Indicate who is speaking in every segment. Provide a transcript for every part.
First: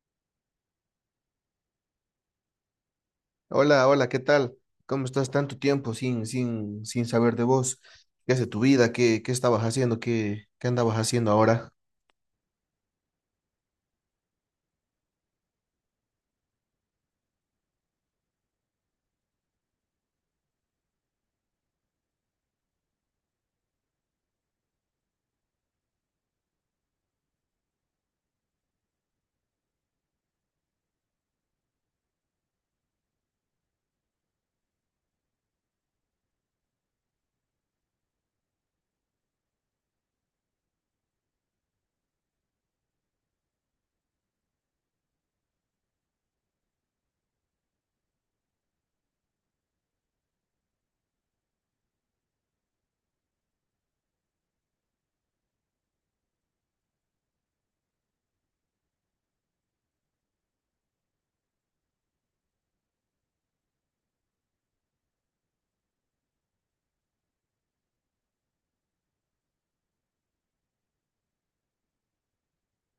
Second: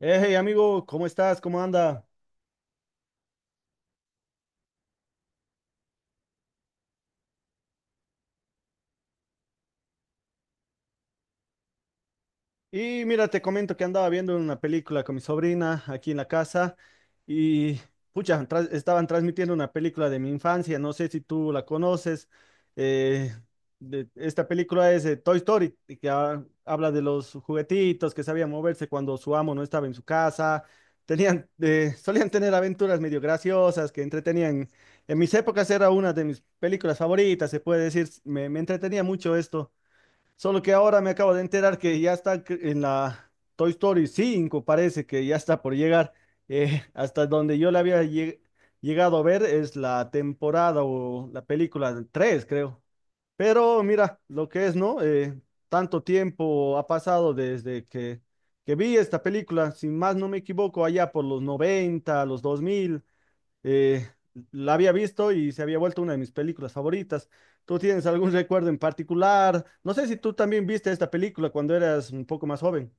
Speaker 1: Hey amigo, ¿cómo estás? ¿Cómo anda?
Speaker 2: Hola, hola, ¿qué tal? ¿Cómo estás tanto tiempo sin saber de vos? ¿Qué hace tu vida? ¿Qué estabas haciendo? ¿Qué andabas haciendo ahora?
Speaker 1: Y mira, te comento que andaba viendo una película con mi sobrina aquí en la casa y pucha, estaban transmitiendo una película de mi infancia, no sé si tú la conoces. eh, Esta película es Toy Story, y que habla de los juguetitos que sabían moverse cuando su amo no estaba en su casa. Tenían, solían tener aventuras medio graciosas que entretenían. En mis épocas era una de mis películas favoritas, se puede decir, me entretenía mucho esto. Solo que ahora me acabo de enterar que ya está en la Toy Story 5 parece que ya está por llegar. Hasta donde yo la había llegado a ver es la temporada o la película 3 creo. Pero mira, lo que es, ¿no? Tanto tiempo ha pasado que vi esta película, si más no me equivoco, allá por los 90 los 2000 eh, la había visto y se había vuelto una de mis películas favoritas. ¿Tú tienes algún recuerdo en particular? No sé si tú también viste esta película cuando eras un poco más joven.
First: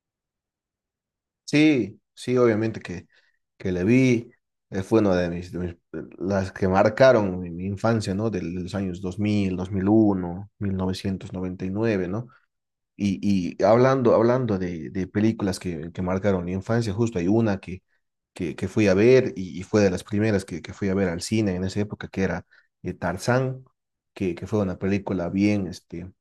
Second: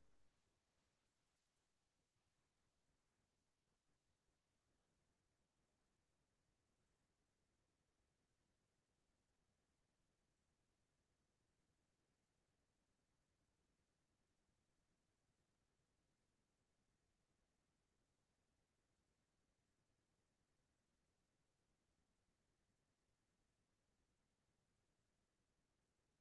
Speaker 2: Sí, sí, obviamente que le vi. Fue una las que marcaron mi infancia, ¿no? De los años dos mil, mil uno, 1999, ¿no? Y hablando de películas que marcaron mi infancia, justo hay una que fui a ver y fue de las primeras que fui a ver al cine en esa época, que era Tarzán, que fue una película bien,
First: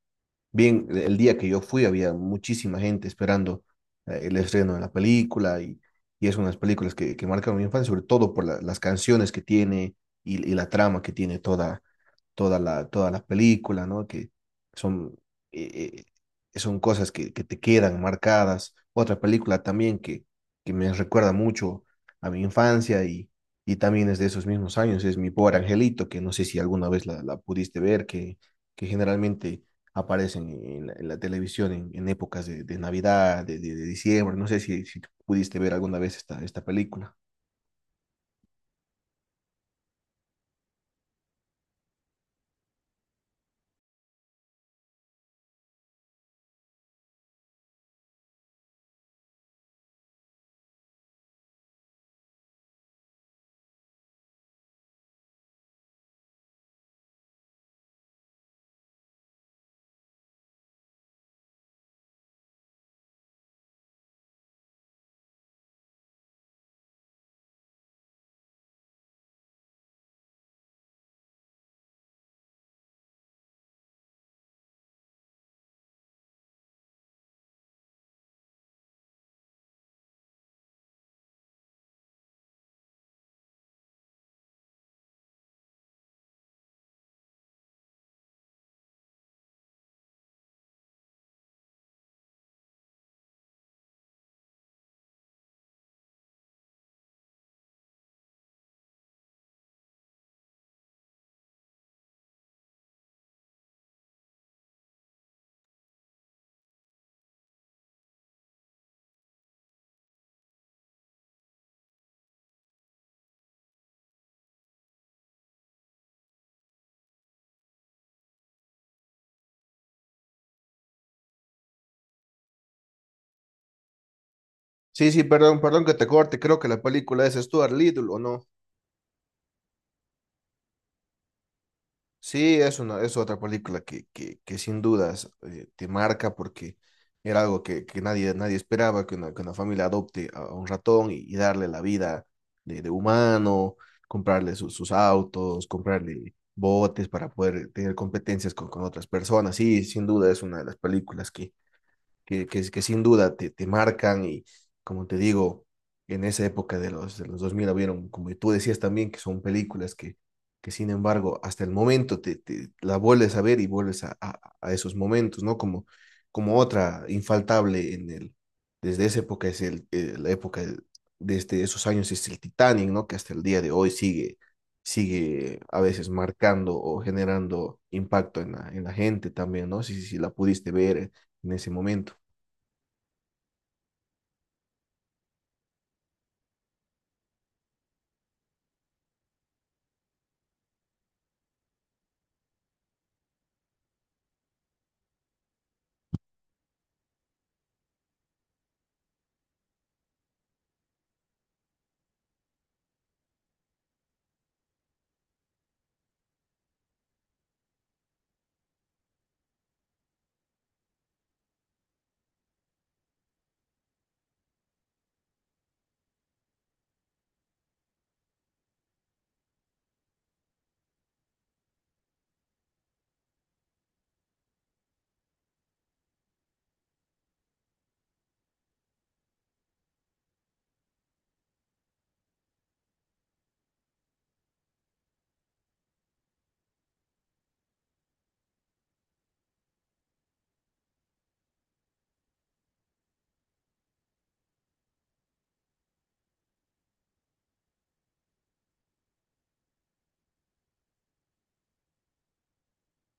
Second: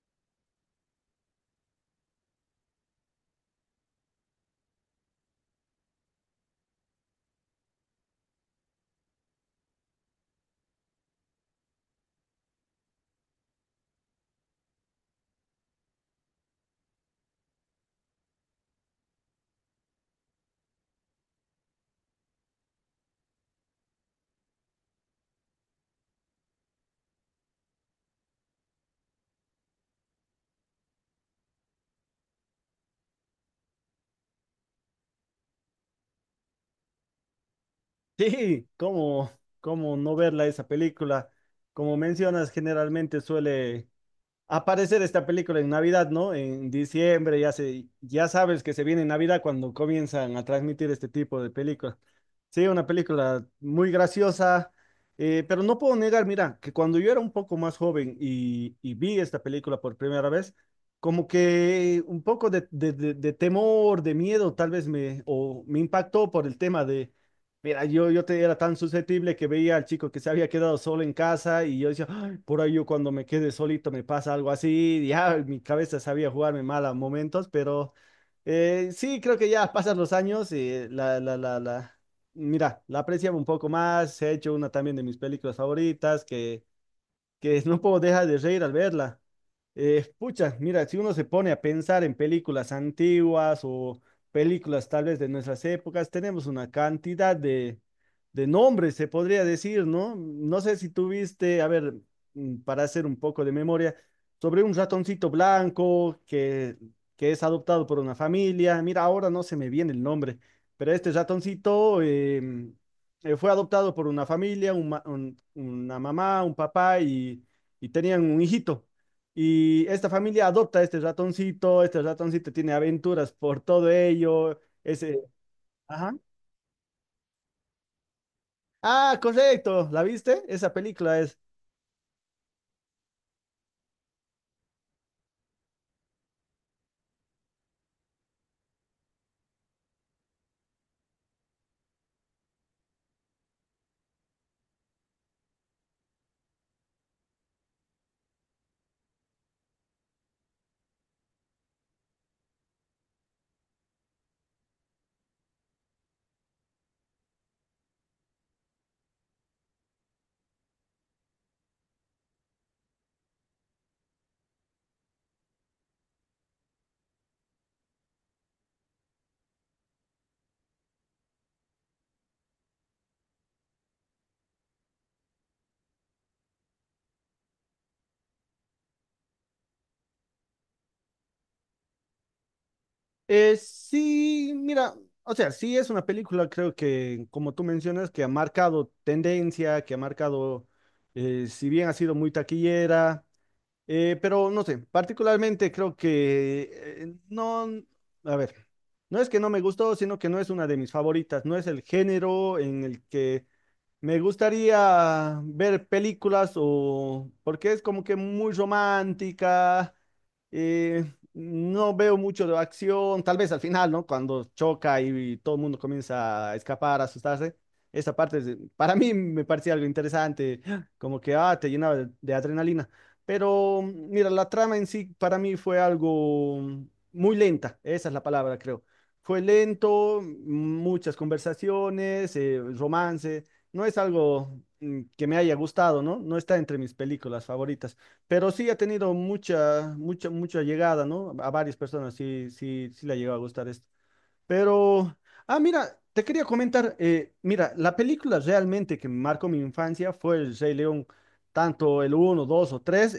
Speaker 2: bien, el día que yo fui había muchísima gente esperando el estreno de la película y es una de las películas que marcaron mi infancia, sobre todo por las canciones que tiene y la trama que tiene todas las películas, ¿no? Que son, eh, son cosas que te quedan marcadas. Otra película también que me recuerda mucho a mi infancia y también es de esos mismos años, es Mi Pobre Angelito, que no sé si alguna vez la pudiste ver, que generalmente aparecen en la televisión en épocas de Navidad, de diciembre, no sé si pudiste ver alguna vez esta película.
Speaker 1: Sí, ¿cómo no verla esa película? Como mencionas, generalmente suele aparecer esta película en Navidad, ¿no? En diciembre, ya sabes que se viene Navidad cuando comienzan a transmitir este tipo de películas. Sí, una película muy graciosa, pero no puedo negar, mira, que cuando yo era un poco más joven y vi esta película por primera vez, como que un poco de temor, de miedo, tal vez o me impactó por el tema de, mira, era tan susceptible que veía al chico que se había quedado solo en casa y yo decía, por ahí yo cuando me quedé solito me pasa algo así, ya mi cabeza sabía jugarme mal a momentos, pero sí, creo que ya pasan los años y mira, la apreciaba un poco más, he hecho una también de mis películas favoritas que no puedo dejar de reír al verla. Pucha, mira, si uno se pone a pensar en películas antiguas o películas tal vez de nuestras épocas, tenemos una cantidad de nombres, se podría decir, ¿no? No sé si tuviste, a ver, para hacer un poco de memoria, sobre un ratoncito blanco que es adoptado por una familia. Mira, ahora no se me viene el nombre, pero este ratoncito, fue adoptado por una familia, una mamá, un papá y tenían un hijito. Y esta familia adopta a este ratoncito tiene aventuras por todo ello.
Speaker 2: Sí,
Speaker 1: Ese,
Speaker 2: sí, perdón, perdón que te
Speaker 1: ajá.
Speaker 2: corte, creo que la película es Stuart Little, ¿o no?
Speaker 1: Ah, correcto, ¿la viste? Esa película es.
Speaker 2: Sí, es otra película que sin dudas te marca porque era algo que nadie esperaba, que una familia adopte a un ratón y darle la vida de humano, comprarle sus autos, comprarle botes para poder tener competencias con otras personas. Sí, sin duda es una de las películas que sin duda te marcan y como te digo, en esa época de los 2000 habieron, como tú decías también, que son películas que sin embargo hasta el momento te la vuelves a ver y vuelves a esos momentos, ¿no? Como otra infaltable desde esa época es la época desde esos años es el Titanic, ¿no? Que hasta el día de hoy sigue a veces marcando o generando impacto en la gente también, ¿no? Si la pudiste ver en ese momento.
Speaker 1: Sí, mira, o sea, sí es una película, creo que, como tú mencionas, que ha marcado tendencia, que ha marcado, si bien ha sido muy taquillera. Pero no sé, particularmente creo que no, a ver, no es que no me gustó, sino que no es una de mis favoritas, no es el género en el que me gustaría ver películas o porque es como que muy romántica. eh, no veo mucho de acción, tal vez al final, ¿no? Cuando choca y, todo el mundo comienza a escapar, a asustarse. Esa parte para mí me parecía algo interesante, como que ah, te llenaba de adrenalina. Pero mira, la trama en sí para mí fue algo muy lenta, esa es la palabra, creo. Fue lento, muchas conversaciones, romance. No es algo que me haya gustado, ¿no? No está entre mis películas favoritas, pero sí ha tenido mucha llegada, ¿no? A varias personas sí le ha llegado a gustar esto. Pero, ah, mira, te quería comentar, mira, la película realmente que marcó mi infancia fue El Rey León, tanto el uno 2 o 3,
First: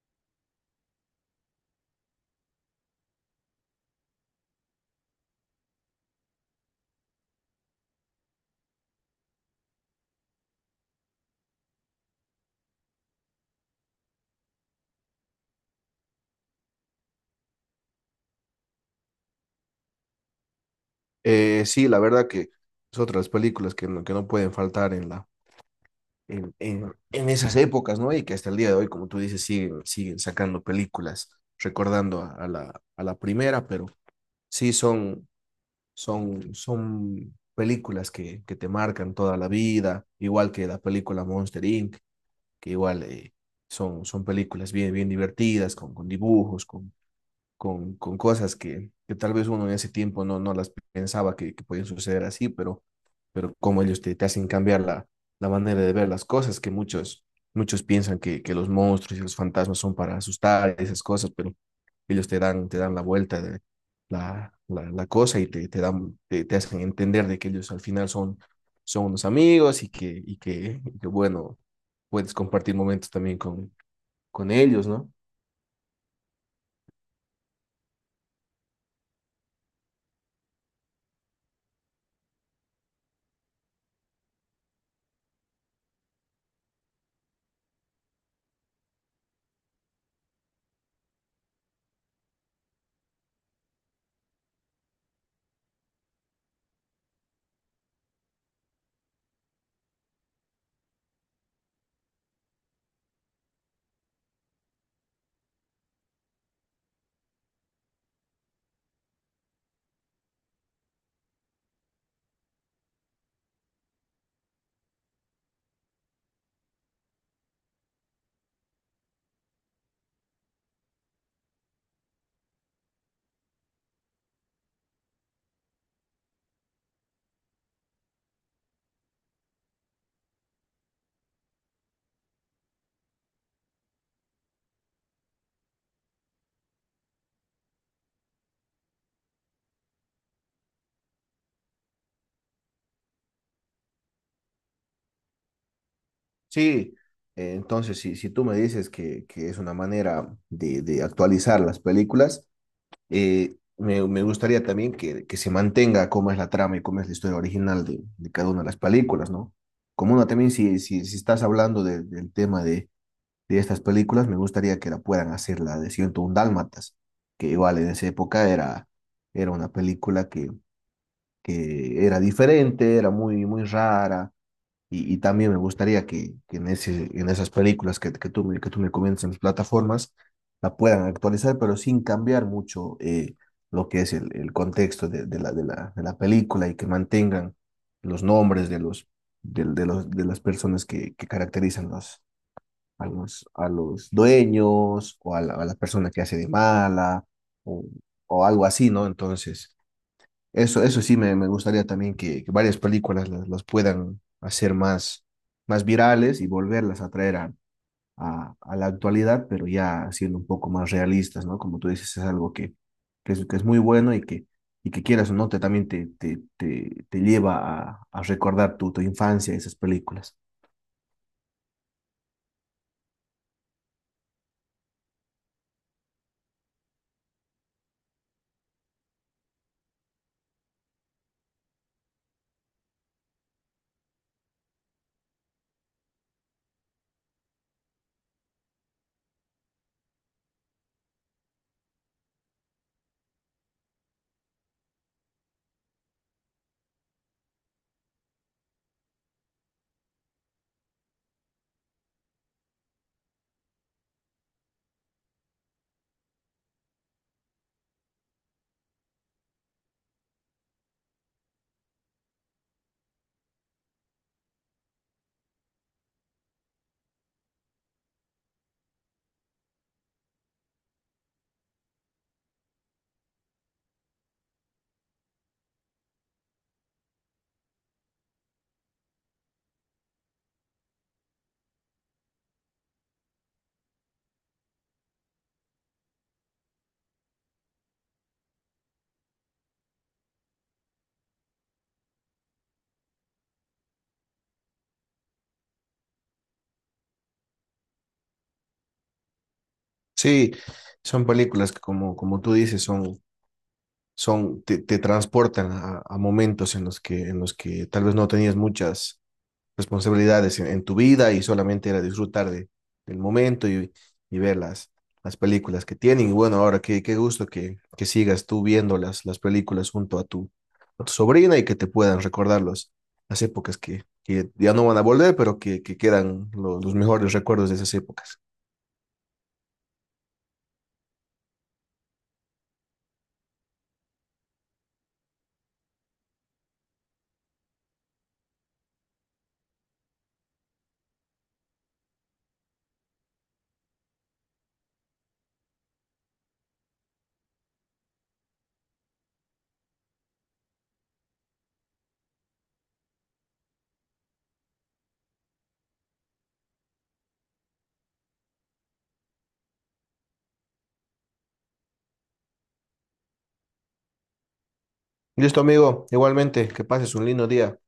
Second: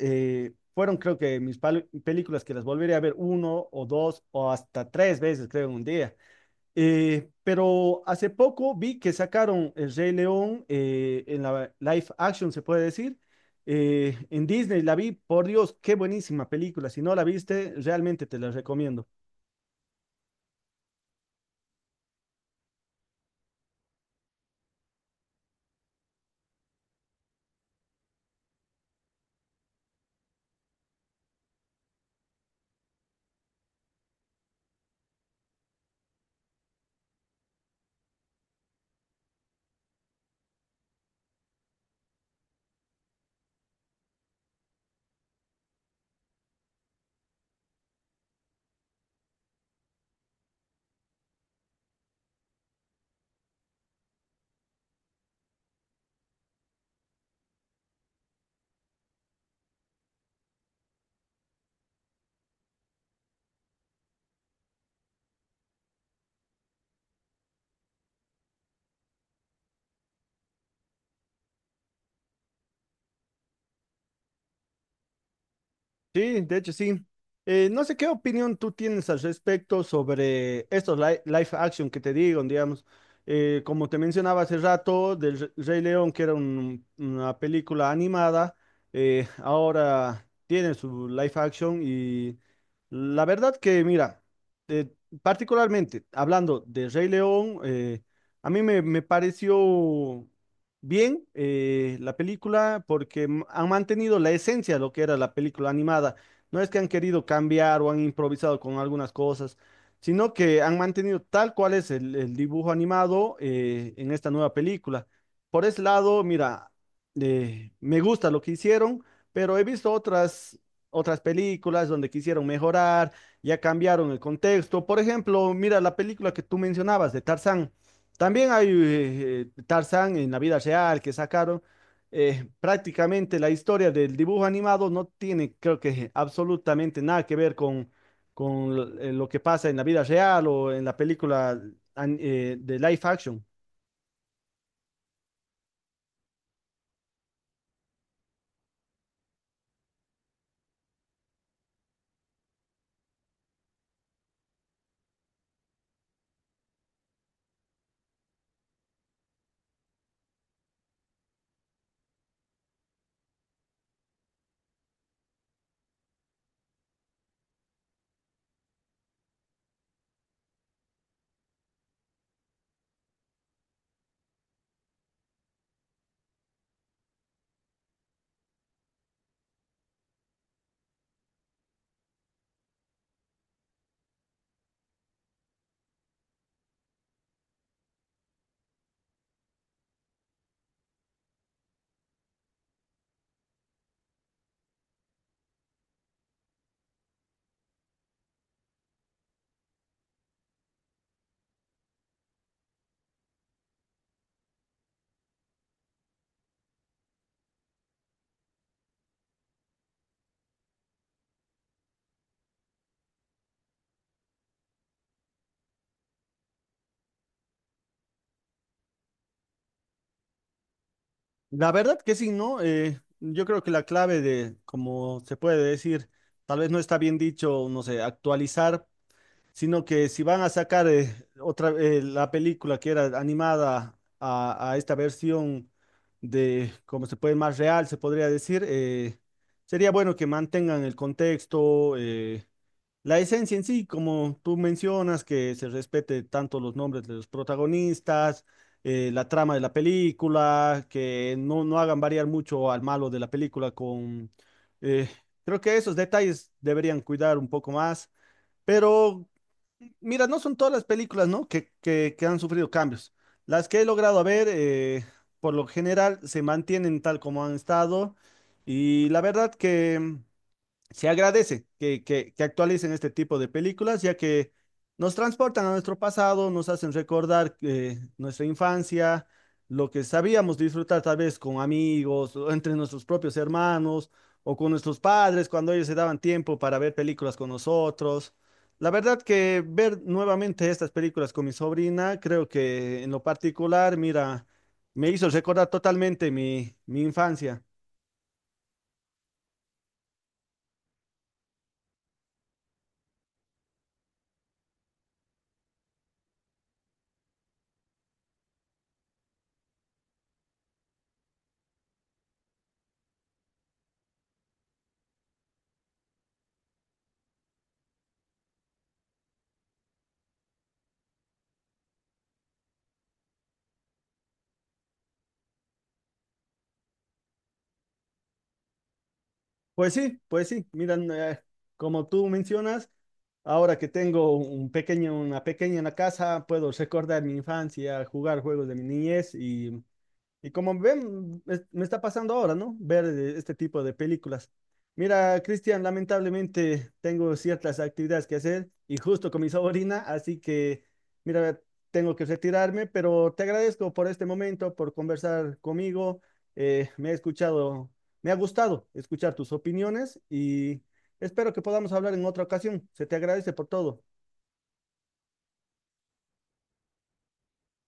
Speaker 1: fueron creo que mis películas que las volveré a ver uno o dos o hasta tres veces, creo, en un día. Pero hace poco vi que sacaron El Rey León en la live action, se puede decir, en Disney. La vi, por Dios, qué buenísima película. Si no la viste, realmente te la recomiendo.
Speaker 2: Sí, la verdad que es otra de las películas que no pueden faltar en la, en esas épocas, ¿no? Y que hasta el día de hoy, como tú dices, siguen sacando películas, recordando a la primera, pero sí son películas que te marcan toda la vida, igual que la película Monster Inc., que igual son, películas bien, bien divertidas, con dibujos, con cosas que tal vez uno en ese tiempo no, no las pensaba que podían suceder así, pero como ellos te hacen cambiar la manera de ver las cosas, que muchos, muchos piensan que los monstruos y los fantasmas son para asustar y esas cosas, pero ellos te dan la vuelta de la cosa y te hacen entender de que ellos al final son, son unos amigos y bueno, puedes compartir momentos también con ellos, ¿no?
Speaker 1: Sí, de hecho sí. No sé qué opinión tú tienes al respecto sobre estos live action que te digo, digamos. Como te mencionaba hace rato, del Rey León, que era una película animada, ahora tiene su live action y la verdad que, mira, eh, particularmente hablando de Rey León, a mí me pareció bien la película porque han mantenido la esencia de lo que era la película animada. No es que han querido cambiar o han improvisado con algunas cosas, sino que han mantenido tal cual es el dibujo animado en esta nueva película. Por ese lado, mira, me gusta lo que hicieron, pero he visto otras, otras películas donde quisieron mejorar, ya cambiaron el contexto. Por ejemplo, mira la película que tú mencionabas de Tarzán. También hay Tarzán en la vida real que sacaron. Prácticamente la historia del dibujo animado no tiene, creo que, absolutamente nada que ver con lo que pasa en la vida real o en la película de live action.
Speaker 2: Sí, entonces si tú me dices que es una manera de actualizar las películas, me gustaría también que se mantenga cómo es la trama y cómo es la historia original de cada una de las películas, ¿no? Como una también, si estás hablando del tema de estas películas, me gustaría que la puedan hacer la de 101 Dálmatas, que igual en esa época era, era una película que era diferente, era muy, muy rara y también me gustaría que en esas películas que que tú me comentas en las plataformas, la puedan actualizar, pero sin cambiar mucho lo que es el contexto de la película y que mantengan los nombres de los, del- de, los, de las personas que caracterizan a los dueños o a la persona que hace de mala o, o algo así, ¿no? Entonces... Eso sí me gustaría también que varias películas las puedan hacer más, más virales y volverlas a traer a la actualidad, pero ya siendo un poco más realistas, ¿no? Como tú dices, es algo que es muy bueno y y que quieras o no, también te lleva a recordar tu infancia, esas películas.
Speaker 1: La verdad que sí, ¿no? Yo creo que la clave de, como se puede decir, tal vez no está bien dicho, no sé, actualizar sino que si van a sacar otra la película que era animada a esta versión de, como se puede, más real, se podría decir, sería bueno que mantengan el contexto, la esencia en sí, como tú mencionas, que se respete tanto los nombres de los protagonistas, la trama de la película, que no, no hagan variar mucho al malo de la película con... eh, creo que esos detalles deberían cuidar un poco más. Pero mira, no son todas las películas, ¿no? Que han sufrido cambios. Las que he logrado ver, por lo general, se mantienen tal como han estado. Y la verdad que se agradece que actualicen este tipo de películas, ya que nos transportan a nuestro pasado, nos hacen recordar nuestra infancia, lo que sabíamos disfrutar tal vez con amigos, o entre nuestros propios hermanos o con nuestros padres cuando ellos se daban tiempo para ver películas con nosotros. La verdad que ver nuevamente estas películas con mi sobrina, creo que en lo particular, mira, me hizo recordar totalmente mi infancia.
Speaker 2: Sí, son películas que como tú dices, te transportan a momentos en los que tal vez no tenías muchas responsabilidades en tu vida y solamente era disfrutar de, del momento y ver las películas que tienen. Y bueno, ahora qué gusto que sigas tú viendo las películas junto a tu sobrina y que te puedan recordar las épocas que ya no van a volver, pero que quedan los mejores recuerdos de esas épocas.
Speaker 1: Pues sí, miran, como tú mencionas, ahora que tengo un pequeño, una pequeña en la casa, puedo recordar mi infancia, jugar juegos de mi niñez y. Y como ven, me está pasando ahora, ¿no? Ver este tipo de películas. Mira, Cristian, lamentablemente tengo ciertas actividades que hacer y justo con mi sobrina, así que, mira, tengo que retirarme, pero te agradezco por este momento, por conversar conmigo. Me he escuchado, me ha gustado escuchar tus opiniones y espero que podamos hablar en otra ocasión. Se te agradece por todo.
Speaker 2: Listo, amigo. Igualmente, que pases un lindo día.